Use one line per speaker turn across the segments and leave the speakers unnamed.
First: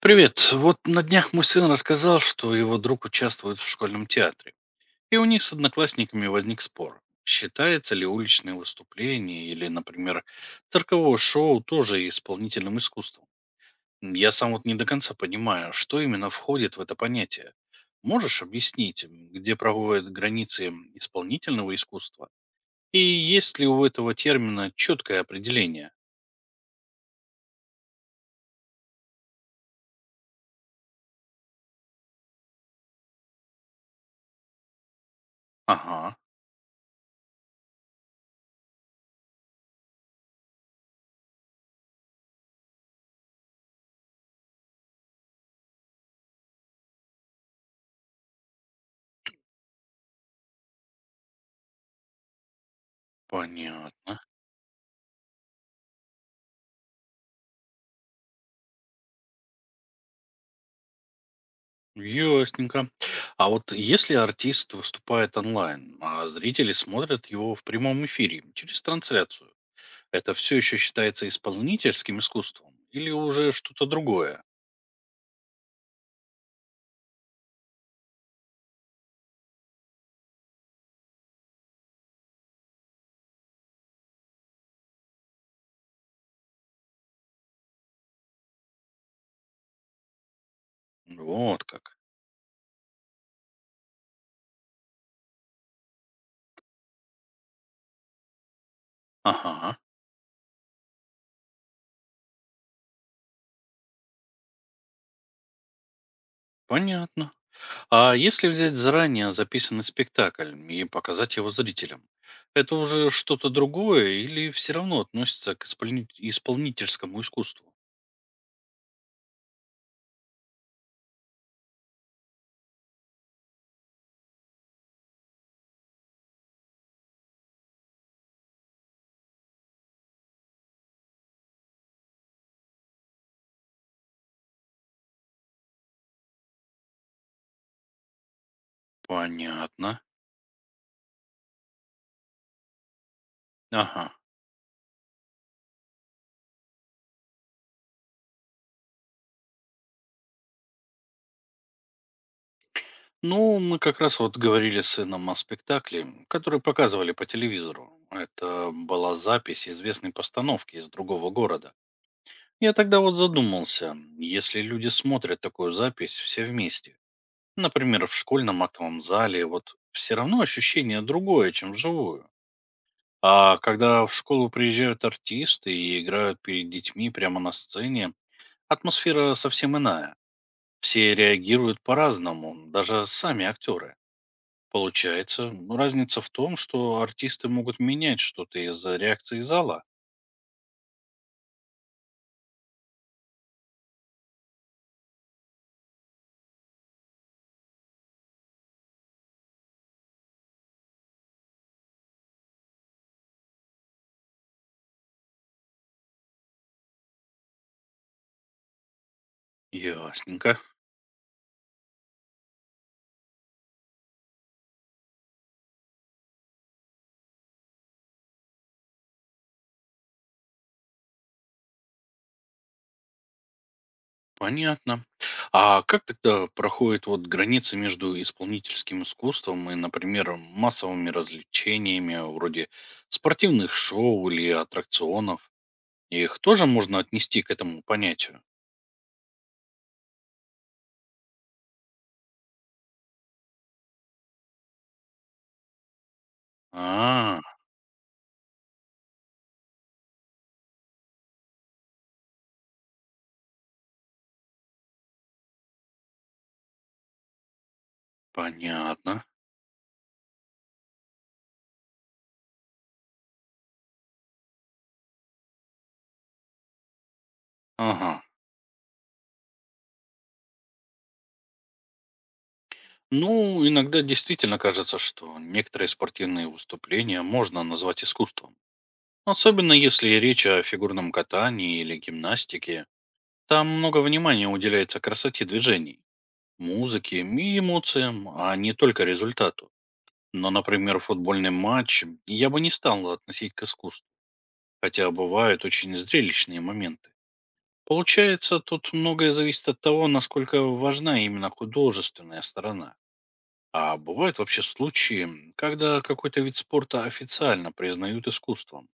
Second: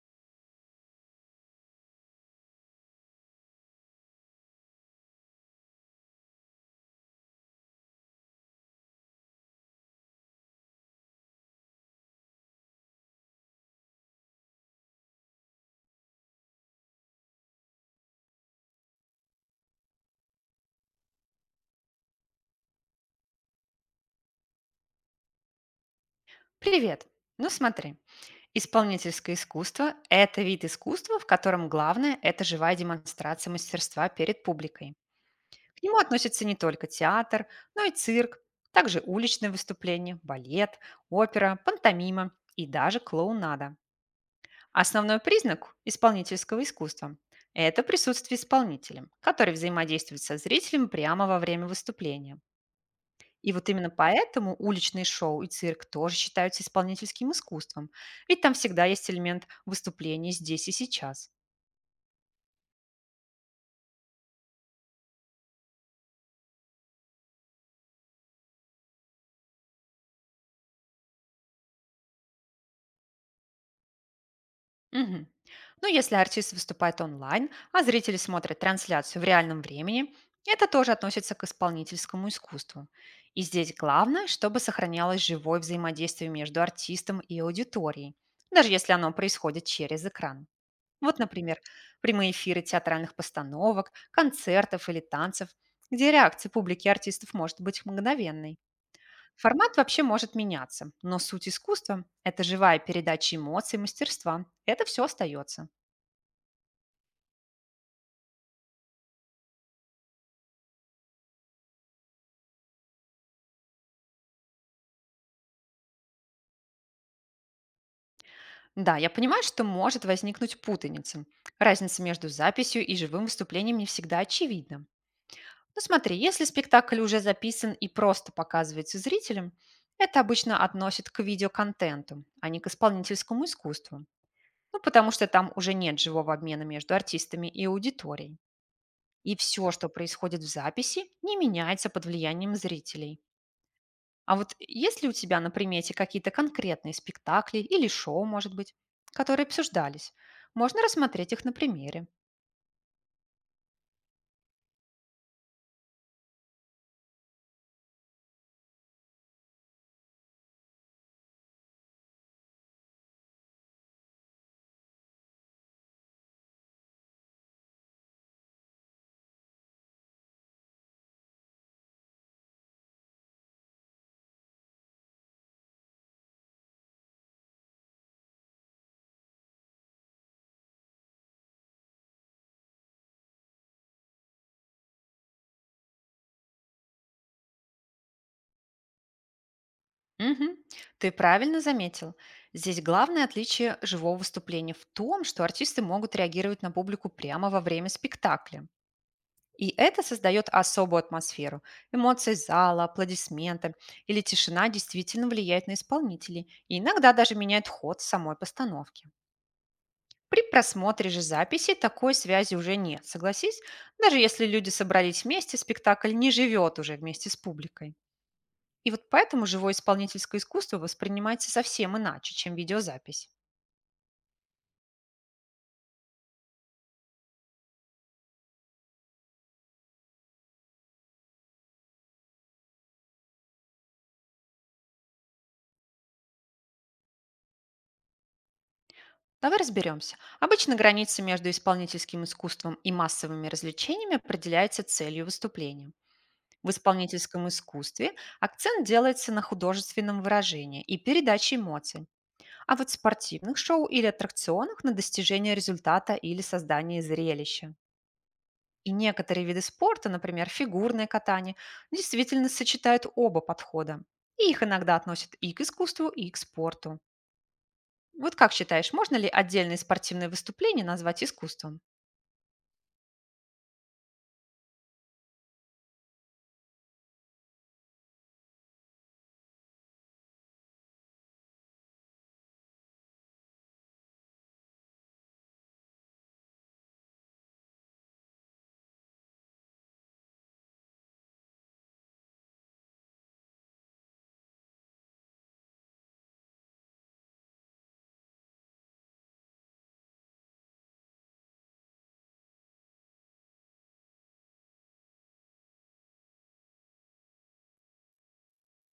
Привет. Вот на днях мой сын рассказал, что его друг участвует в школьном театре. И у них с одноклассниками возник спор. Считается ли уличное выступление или, например, цирковое шоу тоже исполнительным искусством? Я сам вот не до конца понимаю, что именно входит в это понятие. Можешь объяснить, где проводят границы исполнительного искусства? И есть ли у этого термина четкое определение?
Привет. Ну смотри, исполнительское искусство – это вид искусства, в котором главное – это живая демонстрация мастерства перед публикой. К нему
Ага,
относятся не только театр, но и цирк, также уличные выступления, балет, опера, пантомима и даже клоунада. Основной признак исполнительского искусства – это присутствие исполнителя, который взаимодействует со зрителем прямо во время выступления. И вот именно
понятно.
поэтому уличные шоу и цирк тоже считаются исполнительским искусством, ведь там всегда есть элемент выступления здесь и сейчас.
Ясненько. А вот если артист выступает онлайн, а зрители смотрят его в прямом эфире через трансляцию, это все еще считается исполнительским искусством или уже что-то другое?
Мгм. Ну, если артист выступает онлайн, а зрители смотрят трансляцию в реальном времени, это тоже относится к исполнительскому искусству. И здесь главное, чтобы сохранялось живое взаимодействие между артистом и аудиторией, даже если оно происходит через экран. Вот, например,
Вот как.
прямые эфиры театральных постановок, концертов или танцев, где реакция публики и артистов может быть мгновенной. Формат
Ага,
вообще может меняться, но суть искусства – это живая передача эмоций и мастерства. Это все остается.
понятно. А если взять заранее записанный спектакль и показать его зрителям, это уже что-то другое или все равно относится к исполнительскому искусству?
Да, я понимаю, что может возникнуть путаница. Разница между записью и живым выступлением не всегда очевидна. Но смотри, если спектакль уже записан и просто показывается зрителям, это обычно относит к видеоконтенту, а не к исполнительскому искусству. Ну, потому что там уже нет живого обмена между артистами и аудиторией. И все, что
Понятно.
происходит в записи, не меняется под влиянием зрителей.
Ага.
А вот есть ли у тебя на примете какие-то конкретные спектакли или шоу, может быть, которые обсуждались? Можно рассмотреть их на примере.
Ну, мы как раз вот говорили с сыном о спектакле, который показывали по телевизору. Это была запись известной постановки из другого города. Я тогда вот задумался, если люди смотрят такую запись все вместе, например, в школьном актовом зале, вот все равно ощущение другое, чем вживую. А когда в школу приезжают артисты и играют перед детьми прямо на сцене, атмосфера совсем иная. Все реагируют по-разному, даже сами актеры. Получается, ну, разница в том, что артисты могут менять что-то из-за реакции зала.
Мгм. Ты правильно заметил. Здесь главное отличие живого выступления в том, что артисты могут реагировать на публику прямо во время спектакля. И это создает особую атмосферу. Эмоции зала, аплодисменты или тишина действительно влияет на исполнителей и иногда даже меняет ход самой постановки. При
Ясненько,
просмотре же записи такой связи уже нет, согласись? Даже если люди собрались вместе, спектакль не живет уже вместе с публикой. И вот поэтому живое исполнительское искусство воспринимается совсем иначе, чем видеозапись.
понятно. А как тогда проходит вот граница между исполнительским искусством и, например, массовыми развлечениями, вроде спортивных шоу или аттракционов? Их тоже можно отнести к этому понятию?
Давай разберемся. Обычно граница между исполнительским искусством и массовыми развлечениями определяется целью выступления. В
А,
исполнительском искусстве акцент делается на художественном выражении и передаче эмоций, а вот в спортивных шоу или аттракционах — на достижение результата или создание зрелища. И
понятно.
некоторые виды спорта, например, фигурное катание, действительно сочетают оба подхода. И их иногда относят и к искусству, и к спорту.
Ага.
Вот как считаешь, можно ли отдельные спортивные выступления назвать искусством?
Ну, иногда действительно кажется, что некоторые спортивные выступления можно назвать искусством. Особенно если речь о фигурном катании или гимнастике. Там много внимания уделяется красоте движений, музыке и эмоциям, а не только результату. Но, например, футбольный матч я бы не стал относить к искусству, хотя бывают очень зрелищные моменты. Получается, тут многое зависит от того, насколько важна именно художественная сторона. А бывают вообще случаи, когда какой-то вид спорта официально признают искусством.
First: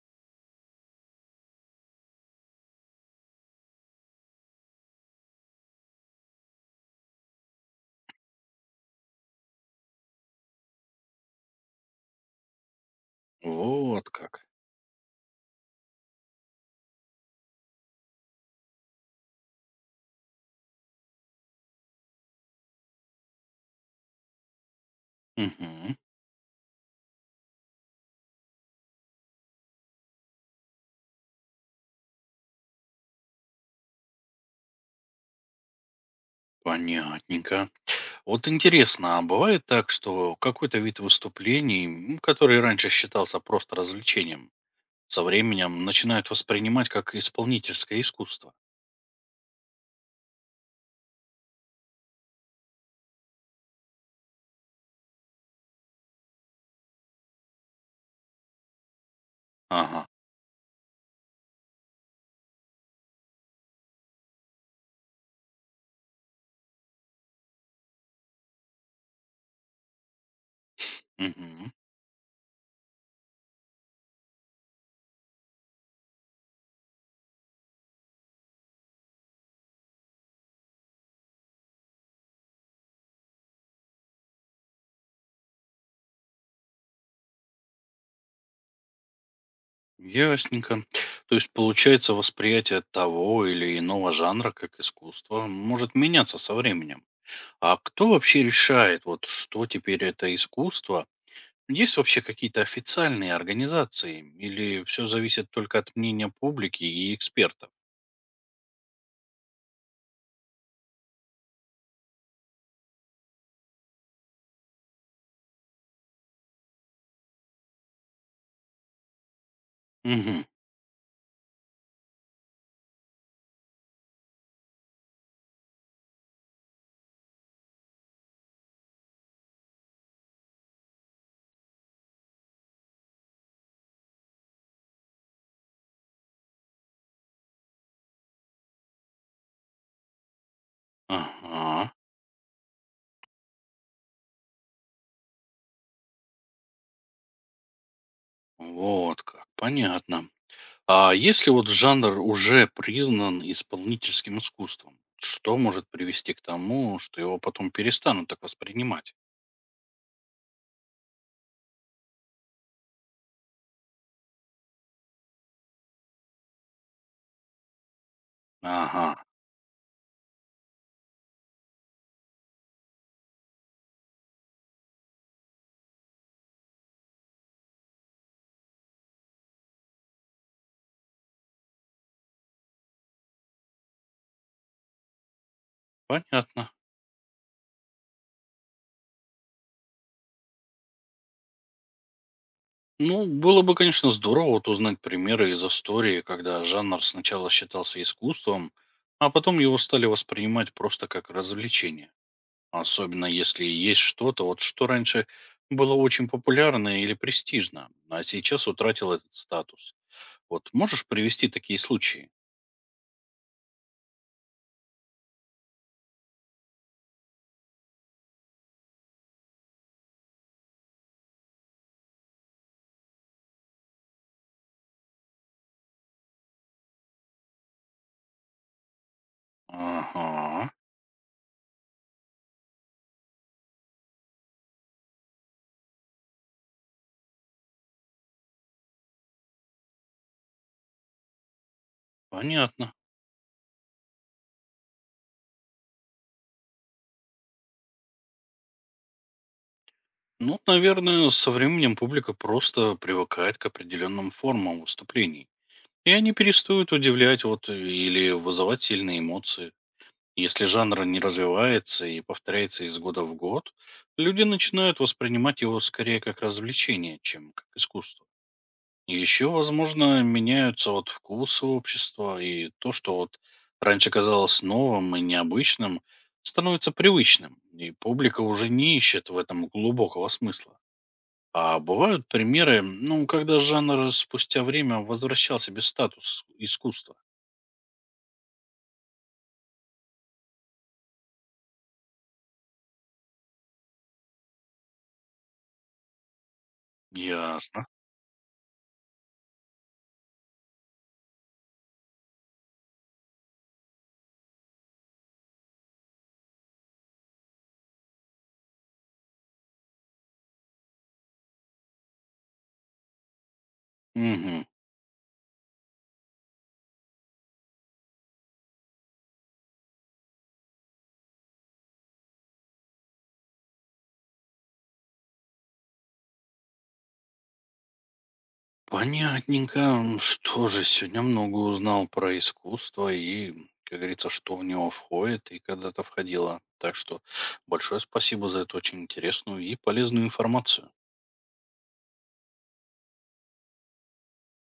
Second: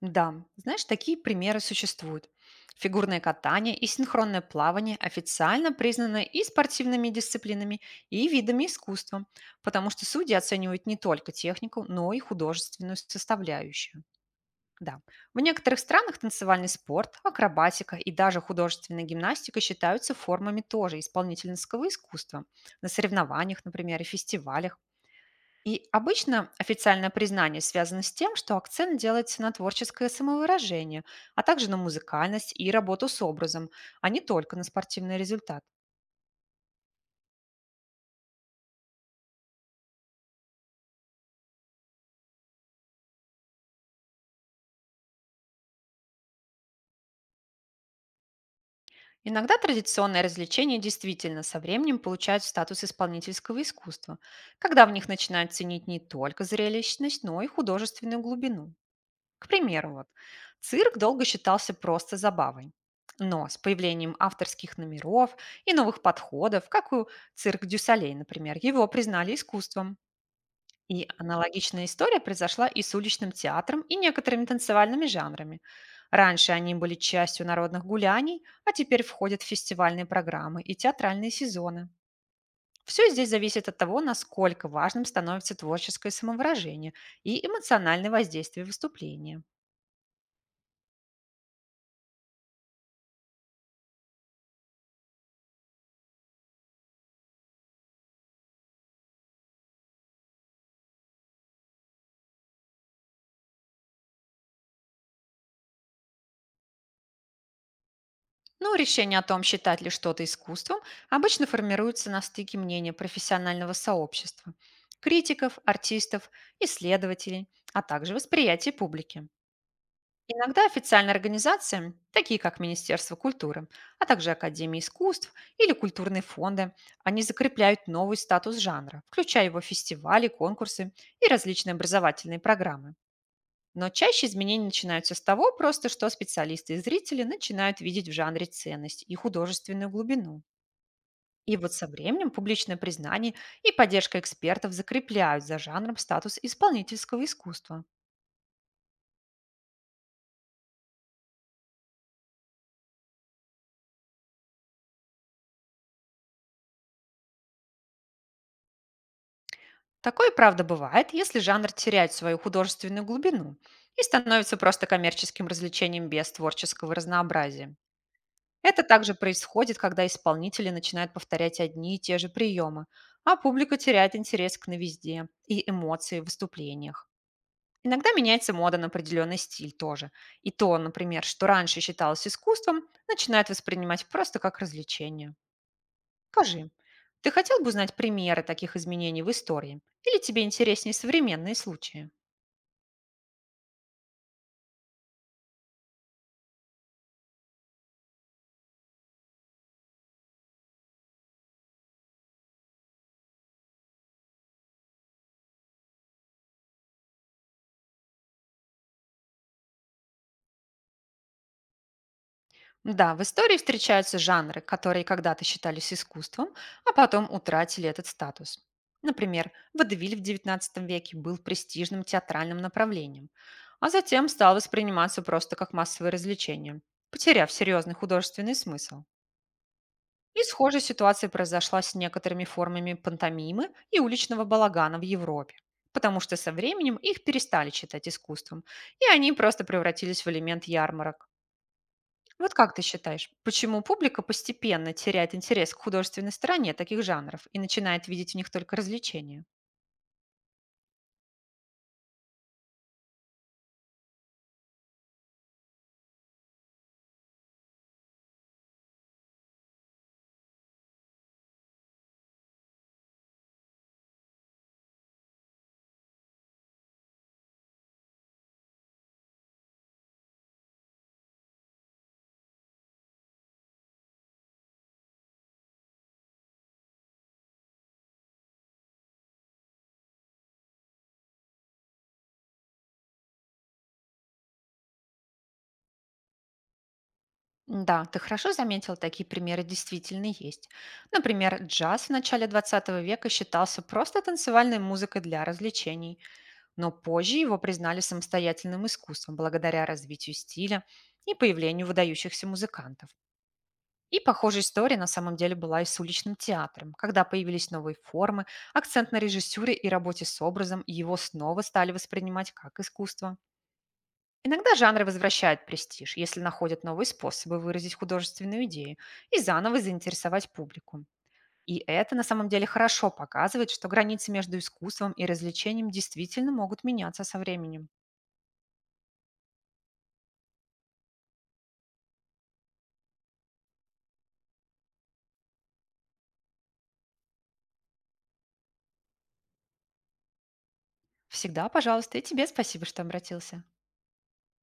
Да, знаешь, такие примеры существуют. Фигурное катание и синхронное плавание официально признаны и спортивными дисциплинами, и видами искусства, потому что судьи оценивают не только технику, но и художественную составляющую.
Вот как.
Да. В некоторых странах танцевальный спорт, акробатика и даже художественная гимнастика считаются формами тоже исполнительского искусства на соревнованиях, например, и фестивалях. И
Мгм.
обычно официальное признание связано с тем, что акцент делается на творческое самовыражение, а также на музыкальность и работу с образом, а не только на спортивный результат.
Понятненько. Вот интересно, а бывает так, что какой-то вид выступлений, который раньше считался просто развлечением, со временем начинают воспринимать как исполнительское искусство?
Иногда традиционные развлечения действительно со временем получают статус исполнительского искусства, когда в них начинают ценить не только зрелищность, но и художественную глубину. К примеру,
Ага.
вот, цирк долго считался просто забавой. Но с появлением авторских номеров и новых подходов, как у цирк Дюсалей, например, его признали искусством. И
Мгм.
аналогичная история произошла и с уличным театром, и некоторыми танцевальными жанрами. Раньше они были частью народных гуляний, а теперь входят в фестивальные программы и театральные сезоны. Все здесь зависит от того, насколько важным становится творческое самовыражение и эмоциональное воздействие выступления.
Ясненько. То есть, получается, восприятие того или иного жанра как искусство может меняться со временем. А кто вообще решает, вот что теперь это искусство? Есть вообще какие-то официальные организации или все зависит только от мнения публики и экспертов?
Но решение о том, считать ли что-то искусством, обычно формируется на стыке мнения профессионального сообщества, критиков, артистов, исследователей, а также восприятия публики.
Угу.
Иногда официальные организации, такие как Министерство культуры, а также Академия искусств или культурные фонды, они закрепляют новый статус жанра, включая его фестивали, конкурсы и различные образовательные программы. Но чаще изменения начинаются с того просто, что специалисты и зрители начинают видеть в жанре ценность и художественную глубину. И вот со
Ага.
временем публичное признание и поддержка экспертов закрепляют за жанром статус исполнительского искусства.
Вот как. Понятно. А если вот жанр уже признан исполнительским искусством, что может привести к тому, что его потом перестанут так воспринимать?
Такое, правда, бывает, если жанр теряет свою художественную глубину и становится просто коммерческим развлечением без творческого разнообразия. Это
Ага.
также происходит, когда исполнители начинают повторять одни и те же приемы, а публика теряет интерес к новизде и эмоции в выступлениях. Иногда меняется мода на определенный стиль тоже. И то, например, что раньше считалось искусством, начинают воспринимать просто как развлечение. Скажи,
Понятно.
ты хотел бы узнать примеры таких изменений в истории? Или тебе интереснее современные случаи?
Ну, было бы, конечно, здорово вот узнать примеры из истории, когда жанр сначала считался искусством, а потом его стали воспринимать просто как развлечение. Особенно если есть что-то, вот что раньше было очень популярно или престижно, а сейчас утратил этот статус. Вот можешь привести такие случаи?
Да, в истории встречаются жанры, которые когда-то считались искусством, а потом утратили этот статус. Например, водевиль в XIX веке был престижным театральным направлением, а затем стал восприниматься просто как массовое развлечение, потеряв серьезный художественный смысл. И
Ага,
схожая ситуация произошла с некоторыми формами пантомимы и уличного балагана в Европе, потому что со временем их перестали считать искусством, и они просто превратились в элемент ярмарок. Вот как ты
понятно.
считаешь, почему публика постепенно теряет интерес к художественной стороне таких жанров и начинает видеть в них только развлечения?
Ну, наверное, со временем публика просто привыкает к определенным формам выступлений. И они перестают удивлять вот или вызывать сильные эмоции. Если жанр не развивается и повторяется из года в год, люди начинают воспринимать его скорее как развлечение, чем как искусство. Еще, возможно, меняются вот вкусы общества, и то, что вот раньше казалось новым и необычным, становится привычным, и публика уже не ищет в этом глубокого смысла. А бывают примеры, ну, когда жанр спустя время возвращал себе статус искусства.
Да, ты хорошо заметил, такие примеры действительно есть. Например, джаз в начале 20 века считался просто танцевальной музыкой для развлечений, но позже его
Ясно.
признали самостоятельным искусством благодаря развитию стиля и появлению выдающихся музыкантов. И похожая история на самом деле была и с уличным театром, когда появились новые формы, акцент на режиссуре и работе с образом, и его снова стали воспринимать как искусство.
Мгм.
Иногда жанры возвращают престиж, если находят новые способы выразить художественную идею и заново заинтересовать публику. И это на самом деле хорошо показывает, что границы между искусством и развлечением действительно могут меняться со временем.
Понятненько. Что же, сегодня много узнал про искусство и, как говорится, что в него входит и когда-то входило. Так что большое спасибо за эту очень интересную и полезную информацию.
Всегда, пожалуйста, и тебе спасибо, что обратился.